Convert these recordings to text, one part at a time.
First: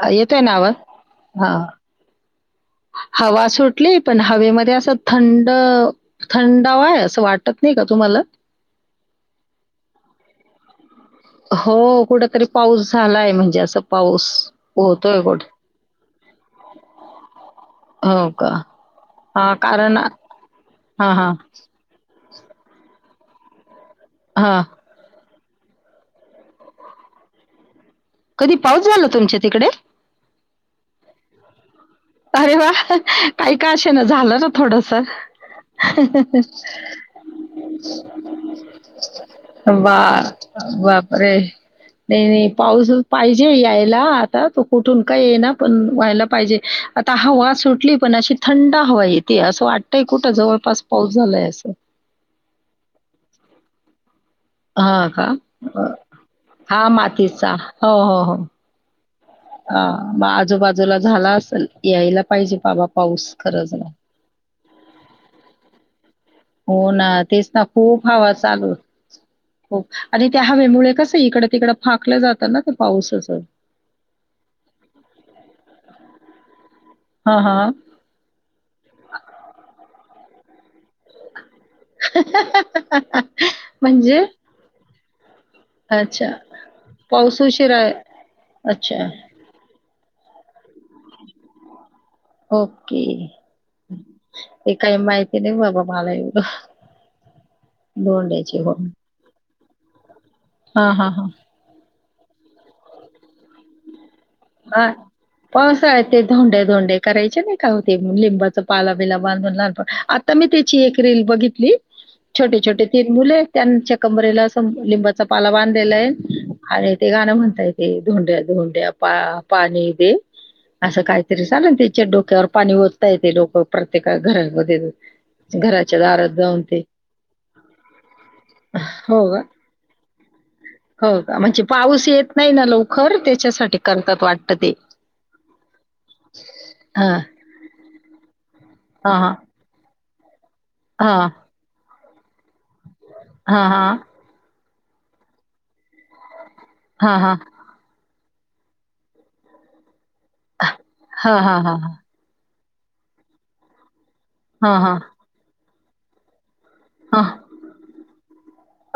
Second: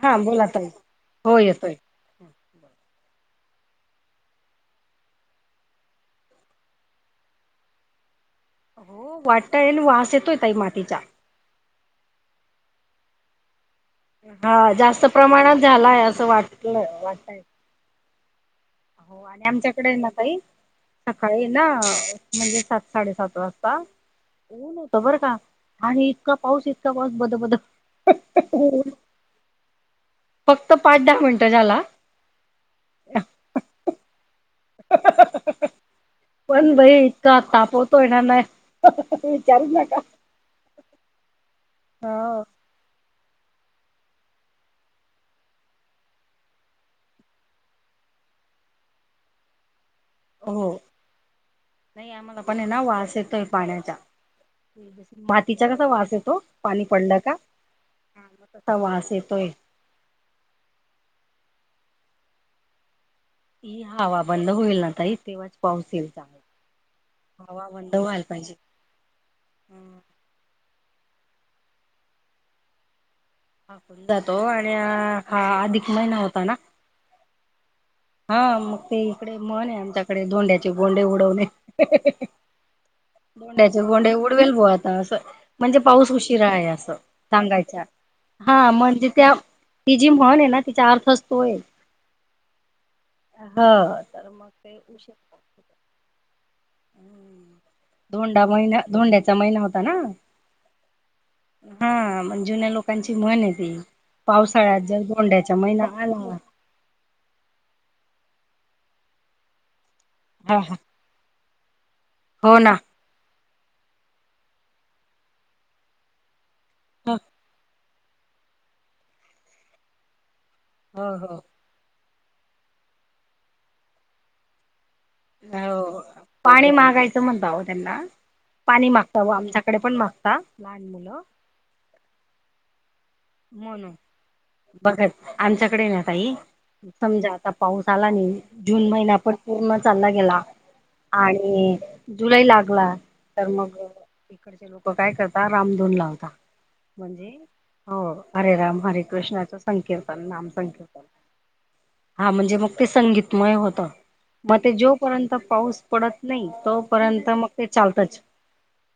हा येतोय बोला ना आता आवाज? हो हां. येतोय हवा सुटली पण हवेमध्ये असं थंड थंडावा आहे असं वाटत नाही का तुम्हाला? हो वाटातय आणि वास येतोय ताई मातीचा हो कुठ तरी पाऊस झालाय म्हणजे असं पाऊस हा जास्त होतोय कुठे? प्रमाणात झालाय असं वाटल वाटतय हो का हो आणि हां, आमच्याकडे कारण ना ताई हां, हां. सकाळी ना म्हणजे सात साडेसात वाजता हां बर का आणि इतका पाऊस इतका पाऊस बद-बद कधी पाऊस ऊन झाला तुमच्या तिकडे फक्त पाच दहा मिनिटं झाला अरे वा काही का असे ना झाला ना थोडसं पण बाई इतका तापवतोय ना नाही विचारूच नका. व्वा! बापरे नाही हो बाई पाऊसचं पाहिजे यायला आता तो कुठून काय येइ ना पण व्हायला पाहिजे आता हवा सुटली पण अशी थंड हवा येतेय असं वाटतंय कुठं हो जवळपास पाऊस झालाय असं नाही आम्हाला पण हेना वास येतोय पाण्याचा हां का? मातीचा कसा वास येतो पाणी हां पडला का मातीचा. ह तसा वास येतोय ह मग आजूबाजूला झाला असल यायला पाहिजे बाबा पाऊस खरंच ना. हवा बंद होईल ना ताई तेव्हाच पाऊस येईल चांगला हो ना तेच ना हवा बंद खूप व्हायला हवा पाहिजे चालू [inaudible] हो आणि त्या हवेमुळे कसं इकडं तिकडं फाकलं जातं ना ते पाऊस असं फाकून जातो आणि हा अधिक महिना होता ना हा हा हा मग ते इकडे म्हन आहे. आमच्याकडे धोंड्याचे गोंडे उडवणे. धोंड्याचे गोंडे म्हणजे? उडवेल बुवा आता असं म्हणजे पाऊस अच्छा. उशीरा आहे. असं पाऊस उशिरा सांगायच्या आहे. हा अच्छा म्हणजे त्या ती जी म्हण आहे ना तिचा अर्थच तो आहे. ओके ह तर मग ते काही उशीर माहिती नाही बाबा मला एवढं धोंडा धोंड्याची हो महिना धोंड्याचा महिना होता ना. हा हा हा हा जुन्या लोकांची म्हण हाय ती पावसाळ्यात हा जर धोंड्याचा महिना पावसाळ्यात ते आला. धोंडे धोंडे करायचे नाही का हो लिंबाच पाला बिला बांधून लान प आता मी हा हा त्याची एक रील बघितली छोटे हो ना छोटे ते मुलं त्यांच्या कंबरेला असं लिंबाचा पाला बांधलेला आहे. आणि ते हो गाणं म्हणताहेत ते धोंड्या धोंड्या पा पाणी दे असं हो हो काहीतरी चाल ना ते च्या डोक्यावर पाणी ओतता येते डोकं प्रत्येका घरामध्ये अ घराच्या दारात जाऊन पाणी ते मागायचं म्हणताव त्यांना पाणी मागता हो व का आमच्या कडे पण मागता. लहान हो मुलं का म्हणजे पाऊस येत नाही ना लवकर त्या म्हनून बघत आमच्याकडे ना ताई हां, समजा आता पाऊस आला नाही. जून महिना हां, पण पूर्ण चालला गेला हां, आणि जुलै लागला, तर हां, मग अ हां, इकडचे लोकं काय करतात? रामधुन लावता. हां, हां, म्हणजे? हो, हरे राम हरे कृष्णाचं संकीर्तन नाम संकीर्तन. हां, हां, हां, हां, हां, हा म्हणजे मग ते संगीतमय होतं, मग ते हां. जोपर्यंत पाऊस पडत नाही तो हां, पर्यंत हां. मग ते चालतच.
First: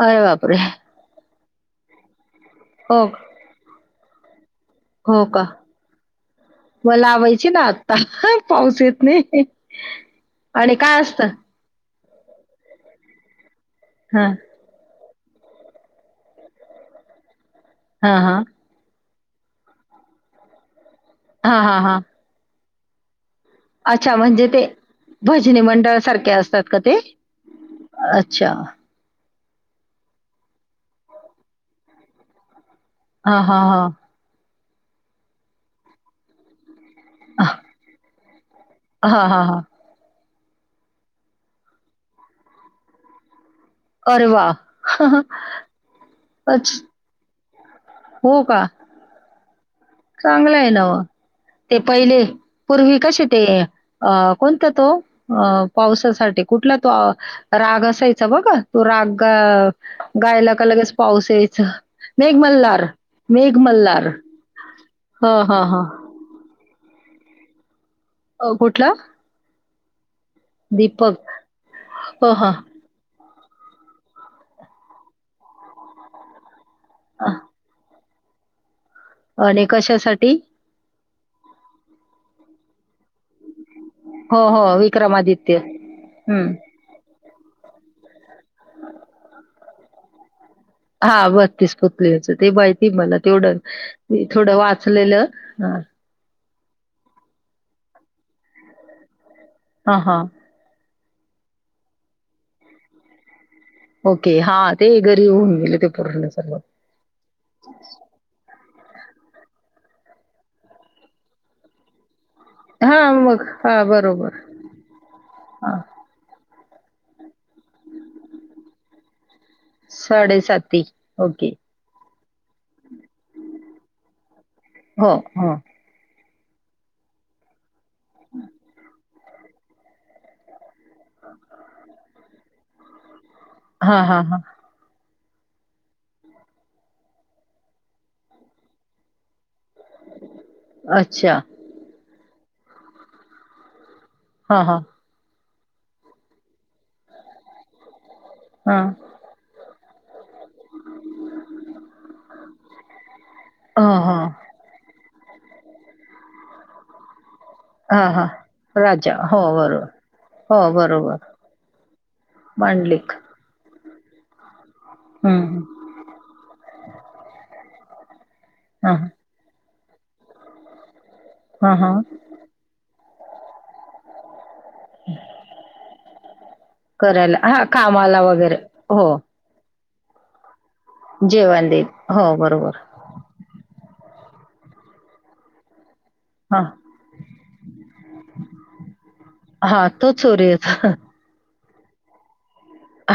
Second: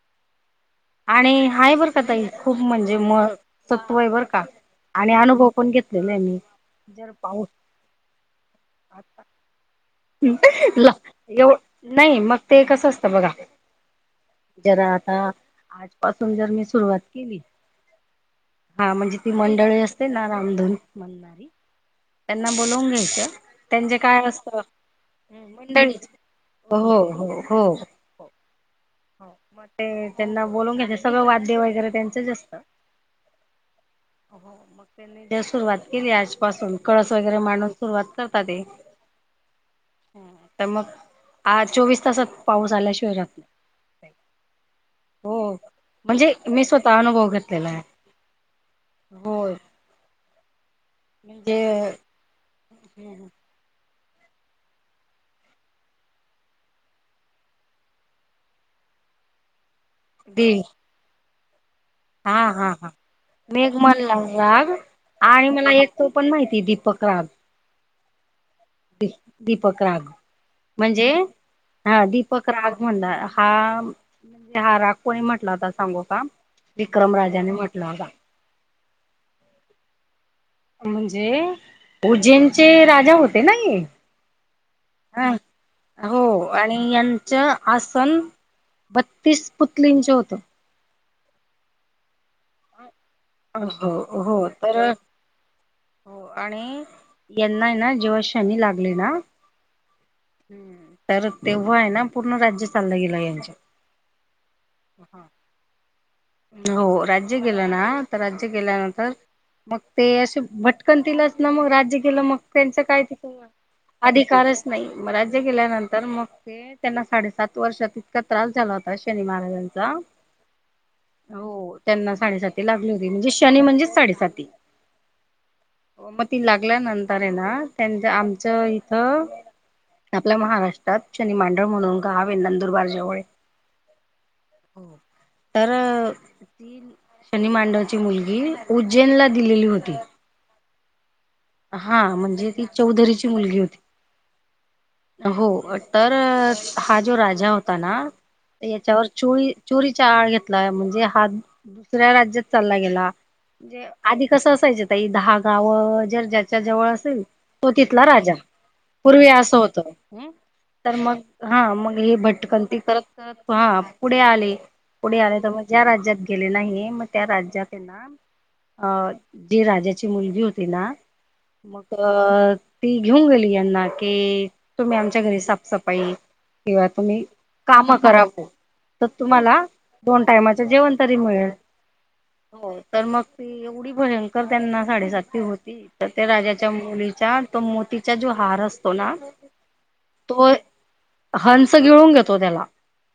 अरे बापरे! आणि हाय बरं का ताई, खूप म्हणजे हो, म तत्व आहे बरं का. आणि हो का? अनुभव पण घेतलेले आहे मी, मग जर पाऊस लावायची ना आत्ता पाऊस येत नाही. आणि ला काय असतं? एव नाही मग ते कसं असतं बघा हा जर आता आजपासून जर मी सुरुवात केली हा हा. हा म्हणजे ती मंडळी असते ना रामधुन म्हणणारी. हां, हां, हां. त्यांना बोलावून घ्यायचं, त्यांचं अच्छा काय म्हणजे असतं ते भजनी मंडळ मंडळीच सारखे असतात का हो ते? हो हो अच्छा. हो, मग ते त्यांना बोलवुन घ्यायचं, सगळं वाद्य वगैरे त्यांचंच असतं. ह हा हा. हो मग त्यांनी जर सुरुवात केली आजपासून, कळस वगैरे मांडून सुरुवात करता ते. हा हा हा. तर मग, आज चोवीस तासात पाऊस आल्याशिवाय राहत नाही. अरे वा! हो, म्हणजे मी स्वतः अनुभव घेतलेला आहे. हो का? हो. चांगलं आहे ना व, ते पहिले पूर्वी कशे ते अ कोणता तो? अ पावसासाठी कुठला तो राग असायचा बघा, तो राग ग दे गायला का लगेच पाऊस यायचं. हा हा मेघमल्हार हा मेघमल्हार. राग आणि मला एक तो पण माहिती दीपक राग. अ कुठलं? दीपक राग म्हणजे दीपक. हा हो, दीपक हां. राग मंडाळा हा हा राग कोणी म्हंटला होता सांगु का विक्रम अ, राजाने म्हटला होता आणि कशासाठी म्हणजे उज्जैनचे राजा होते ना हे हो हो हा विक्रमआदित्य हो हू आणि यांचं आसन बत्तीस पुतलींचं होतं हा बत्तीस पुतलीचं ते [unintelligible] मला तेवढं हो मी हो थोडं तर वाचलेलं हा हो आणि यांना ना जेव्हा शनी लागलेला हा हा हम्म, तर तेव्हा आहे ना पूर्ण राज्य चाललं गेलं यांच्या. ओके, हा ते गरीब होऊन गेले ते पूर्णच. हो, राज्य गेलं ना, तर राज्य गेल्यानंतर मग ते असे भटकंतीलाच ना मग राज्य गेलं मग. त्यांचं काय हा तिथं मग हा बरोबर. अधिकारच नाही, मग राज्य हां, गेल्यानंतर मग. ते त्यांना साडेसात वर्षात इतका त्रास झाला होता शनी महाराजां साडेसाती ओके त्यांना साडेसाती लागली होती म्हणजे शनी म्हणजेच साडेसाती हो हो म ती लागल्यानंतरयेना ना त्यांच आमच्या इथ आपल्या महाराष्ट्रात शनी मांडळ म्हणून गावे नंदुरबार जवळये हा हा हा तर [unintelligible] मुलगी उज्जैनला दिलेली होती. अच्छा हा म्हणजे ती चौधरीची मुलगी होती. हा हा हो तर हा जो राजा होता ना हां. याच्यावर चोळी चोरीचा आळ घेतला, म्हणजे हा दुसऱ्या राज्यात चालला गेला. जे हां, हां. आधी कसं असायचं ताई दहा गावं जर ज्याच्या जवळ असेल तो तिथला हां, हां. राजा राजा. पूर्वी हो, असं होतं. त बरोबर. हम् हो, तर मग बरोबर. हा मग हे भटकंती करत मांडलिक. करत हा पुढे आले--पुढे आले हं, त हं. म ज्या राज्यात केले नाहीये म त्या राज्यातेना अ हां, हां. जी राजाची मुलगी होती ना हां, मग हां. अ.. ती घेऊन गेली यांना के तुम्ही आमच्या घरी साफसफाई किंवा तुम्ही करायला हां, काम कामाला कराव कोण वगैरे. हो, त तुम्हाला दोन टायमाच जेवण तरी मिळेल जेवण देईल. बरोबर. हो तर मग ती एवढी भयंकर त्यांना साडेसाती होती. त हां. राजाच्या मुलीचा तो मोतीचा जो हार असतो ना हा तो चोरीत हंस गिळून घेतो त्याला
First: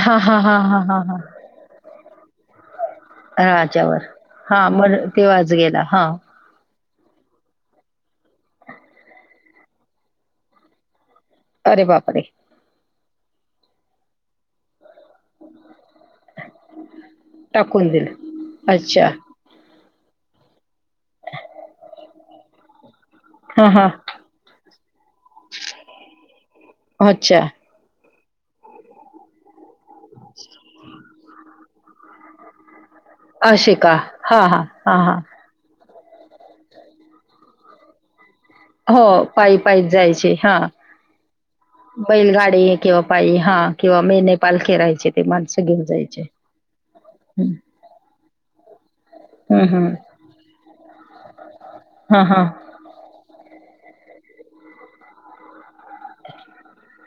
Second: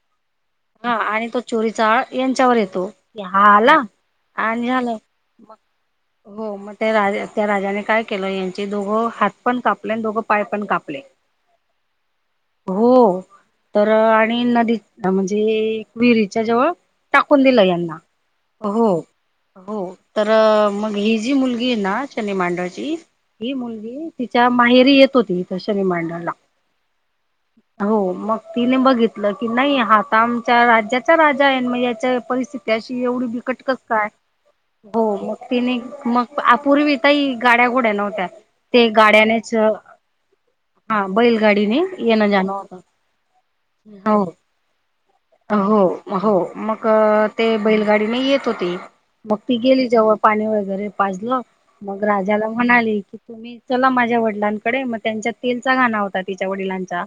हा हा हा हा हा हा आणि तो चोरीचा आळ यांच्यावर येतो हा आला राजावर. आणि हां, झाला मग ते वाज मग गेला. हां. हो मग त्या राजा त्या राजाने काय केलं यांचे दोघं हात पण कापले आणि दोघं पाय पण कापले अरे बापरे हो तर आणि नदीत ह म्हणजे विहिरीच्या जवळ टाकून दिलं यांना हो अच्छा. हो तर मग ही जी मुलगी ये ना शनी मांडळची ही हां हां. मुलगी तिच्या माहेरी येत होती, इथ शनी मांडायला. अच्छा हो मग तिने बघितलं, की नाही हा त आमच्या राज्याचा राजा आहे. मग याच्या परिस्थिती अशी एवढी बिकट असे कस का? काय? हां, हां. हां, हो हां. मग. तिने मग आ पूर्वी काय गाड्या घोड्या नव्हत्या. ते हो गाड्यानेच पायी पायीच जायचे हा. बैलगाडीने येणं जाणं बैलगाडी होतं किंवा पायी हा किंवा हो मेंढेपाल केरायचे. हो हो, मग अ ते हं. बैलगाडीने येत होती, मग ती हं, गेली हं. जव पाणी वगैरे पाजलं, मग हां, हां. राजाला म्हणाली की तुम्ही चला माझ्या वडिलांकडे, मग त्यांच्या तेलचा घाणा होता तिच्या वडिलांचा.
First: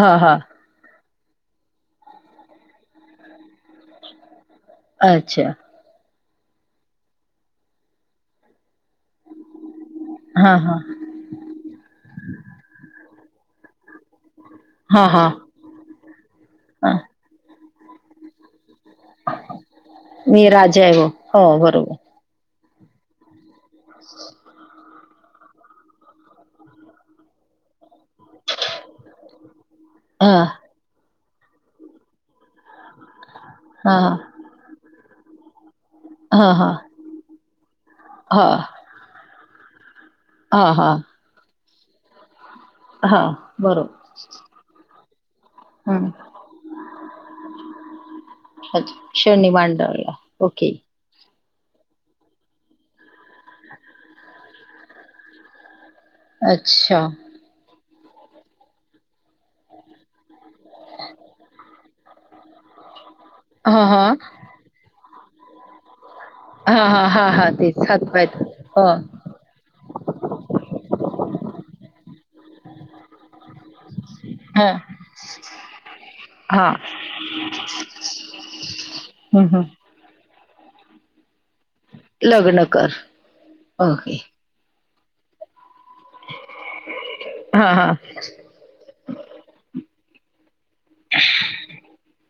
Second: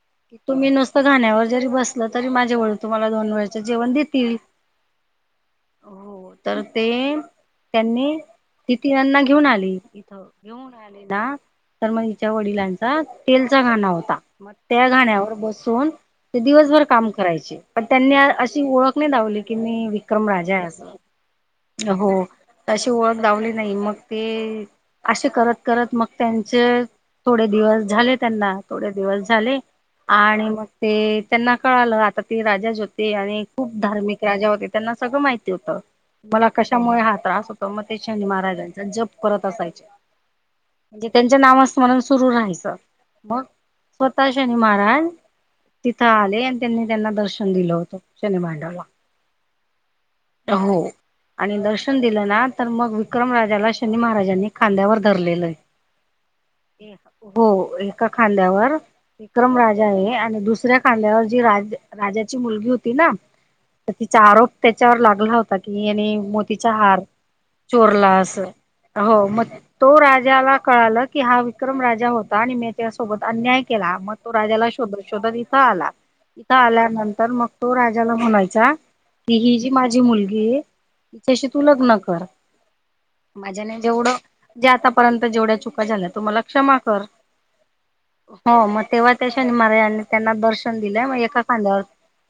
हां, हां. तुम्ही नुसतं घाण्यावर जरी बसला, तरी माझ्या वडील तुम्हाला दोन वेळचं जेवण देतील. अच्छा. हो तर ते त्यांनी ती तिघांना घेऊन आली इथं हां, घेऊन हां. आली येना तर मग हिच्या वडिलांचा तेलचा घाणा होता म त्या हां, हां. घाण्यावर बसून ते दिवसभर हां. काम करायचे. पण त्यांनी अशी ओळख नाही दावली की मी विक्रम मी राजाय अस. राजा आहे हो. हो, बरोबर. हो अशी ओळख दावली नाही. मग ते असे करत करत मग त्यांचे थोडे दिवस झाले त्यांना. थोडे दिवस झाले. हां, आणि मग ते त्यांना कळालं. आता ते राजाच होते. आणि खूप हां, हां. धार्मिक राजा होते. त्यांना सगळं माहिती होतं. मला हां, हां. कशामुळे हा त्रास होतो. मग ते शनी महाराजांचा जप करत असायचे. हा हा. त्यांच नामस्मरण सुरू राहायचं. हां, मग बरोबर. स्वतः शनी महाराज तिथं हं. आले आणि त्यांनी त्यांना दर्शन दिलं होतं. शनि मांडरला. अच्छा. शनी मांडरला? हो. आणि दर्शन दिलं ना. तर मग विक्रम राजाला शनी महाराजांनी खांद्यावर धरलेलंय. ह [unintelligible] हो एका खांद्यावर विक्रम राजाये. आणि दुस दुसऱ्या खांद्यावर जी राजाची मुलगी होती ना, हां, तर हां. तिचा आरोप तिच्यावर लागला होता की येने हा हा हा हा तेच. हातपा हो म तो राजाला कळालं की, हा विक्रम राजा होता. आणि मी त्यासोबत अन्याय केला. मग तो राजाला हां शोधत शोधत इथ आला. इथं हां आल्यानंतर मग तो राजाला म्हणायचा कि, हम्म, हि हम्म. माझी मुलगी ये. तिच्याशी तू लग्न कर. लग्न कर माझ्याने जेवढं ओके जे आतापर्यंत जेवढ्या चुका झाल्या तु मला क्षमा कर. हां हां हो मग तेव्हा त्या शनि महाराज त्यांना दर्शन दिलेय. मग एका खांद्यावर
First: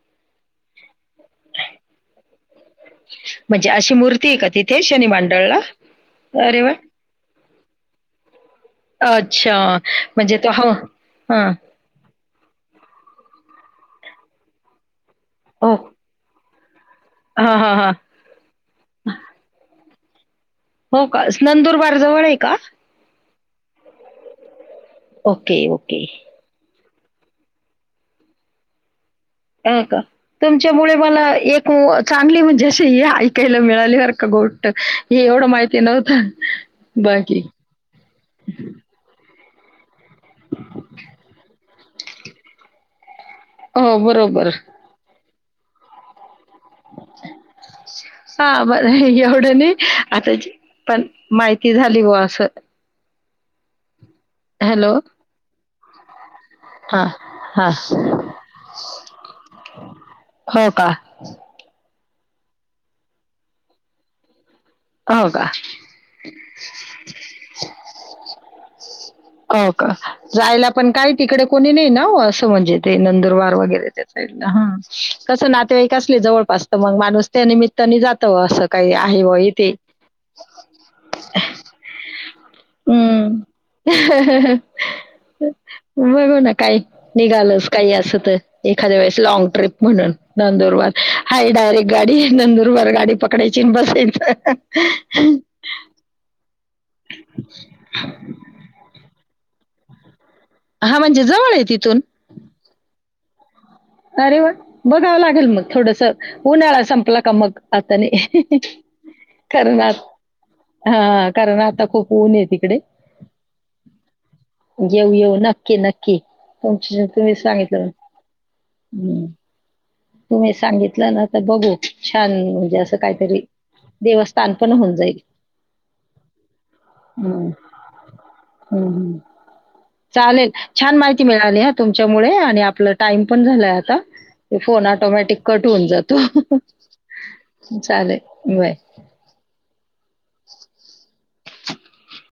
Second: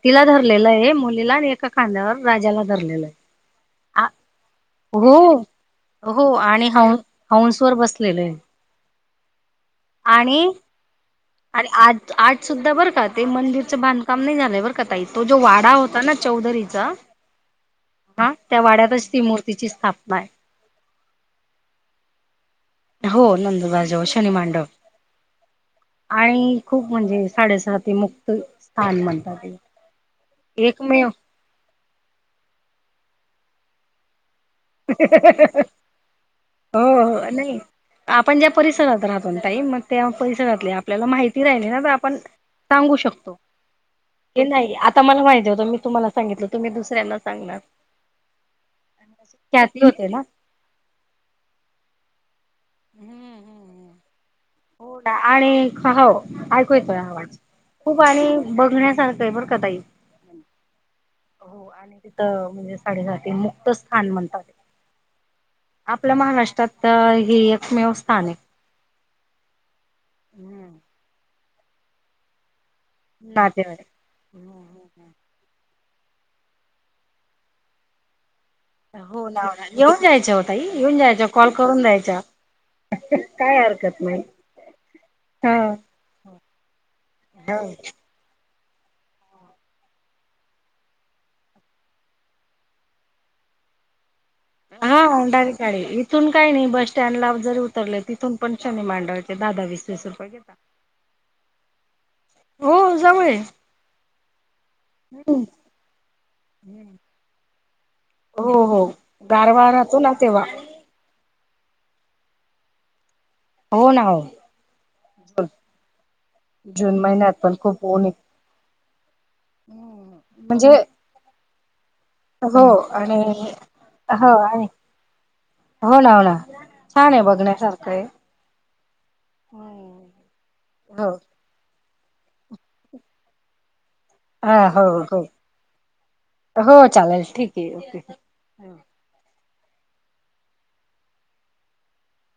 तिला धरलेलय. मुलीला. आणि एका खा खांद्यावर राजाला धरलेलंय. म्हणजे अशी आ. मूर्ती आहे का तिथे शनी हो. मांडळला? हो अरे आणि वाह! ह हऊंस वर बसलेलेय. अच्छा. म्हणजे तो ह ह. आणि आज आज सुद्धा बरं का? ते मंदिरचं बांधकाम नाही झालंय बर का ताई. तो जो वाडा होता ना चौधरीचा. ह ह. ह. त्या वाड्यातच ती मूर्तीची स्थापनाय. हो का? नंदुरबार जवळे का? हो नंदूबार जवळ शनी मांडव. ओके. ओके. काही खूप म्हणजे साडेसाती मुक्त स्थान म्हणताते. हो का? तुमच्यामुळे मला एक चांगली म्हणजे अशी ऐकायला मिळाली बर का गोड. हे एवढं माहिती नव्हत. हो हो बाकी. पण ताई मग ते पैसे घातले. आपल्याला माहिती राहिली ना तर आपण सांगू शकतो. हो हे बरोबर. नाही. आता मला माहिती होतं. मी तुम्हाला सांगितलं. तुम्ही दुसऱ्यांना सांगणार. हा बर एवढं नाही. ख्याती होते ना आता, पण माहिती झाली बा असं. हम्म हम्म. हॅलो हो आणि ख हो. हा [unintelligible] हा खूप आणि बघण्यासारखय बरका ताई. हो का हो आणि तिथं म्हणजे साडीसाती मुक्त स्थान म्हणतात. हो का आपल्या महाराष्ट्रात हे एकमेव स्थाने. होका जायला पण काही तिकडे कोणी नाही ना असं म्हणजे ते नंदुरबार नातेवाईक वगैरे ते ह कसं नातेवाईक असले जवळपास तर मग माणूस त्या निमित्ताने जातं असं काही आहे हो वा ना हो ना, येऊन जायचं ओ ताई येऊन जायच कॉल करून जायचा हम्म हा बघू ना काही निघालच काही असं तर एखाद्या वेळेस लॉंग ट्रिप म्हणून नंदुरबार हाय डायरेक्ट गाडी नंदुरबार गाडी पकडायची आणि बसायचं हा डायरेक्ट गाडी आहे इथून काही नाही बस स्टँडला जर उतरले तिथून पण शनी मांडव दहा दहा वीस वीस रुपये घेतातं हा म्हणजे जवळ आहे तिथून हो जवळ आहे अरे व्वा बघावं लागेल मग थोडस उन्हाळा संपला का मग आतान नही हो हो गारवा राहतो ना तेव्हा हा कारण आता खूप ऊन आहे तिकडे हो ना हो येऊ येऊ नक्की नक्की जून तुमची महिन्यात तुम्ही पण सांगितलं हम्म होम तुम्ही सांगितलं ना तर बघू छान हो म्हणजे असं आणि काहीतरी हो देवस्थान आणि पण होऊन जाईल हो ना हो ना छान आहे बघण्यासारखं आहे हम् चालेल छान हो माहिती मिळ ळाली हा तुमच्यामुळे आणि आपलं टाइम पण झालाय आता ह फोन हो हो ऑटोमॅटिक कट होऊन जातो हो चालेल ठीक आहे चालेल ओके. बाय [inaudible]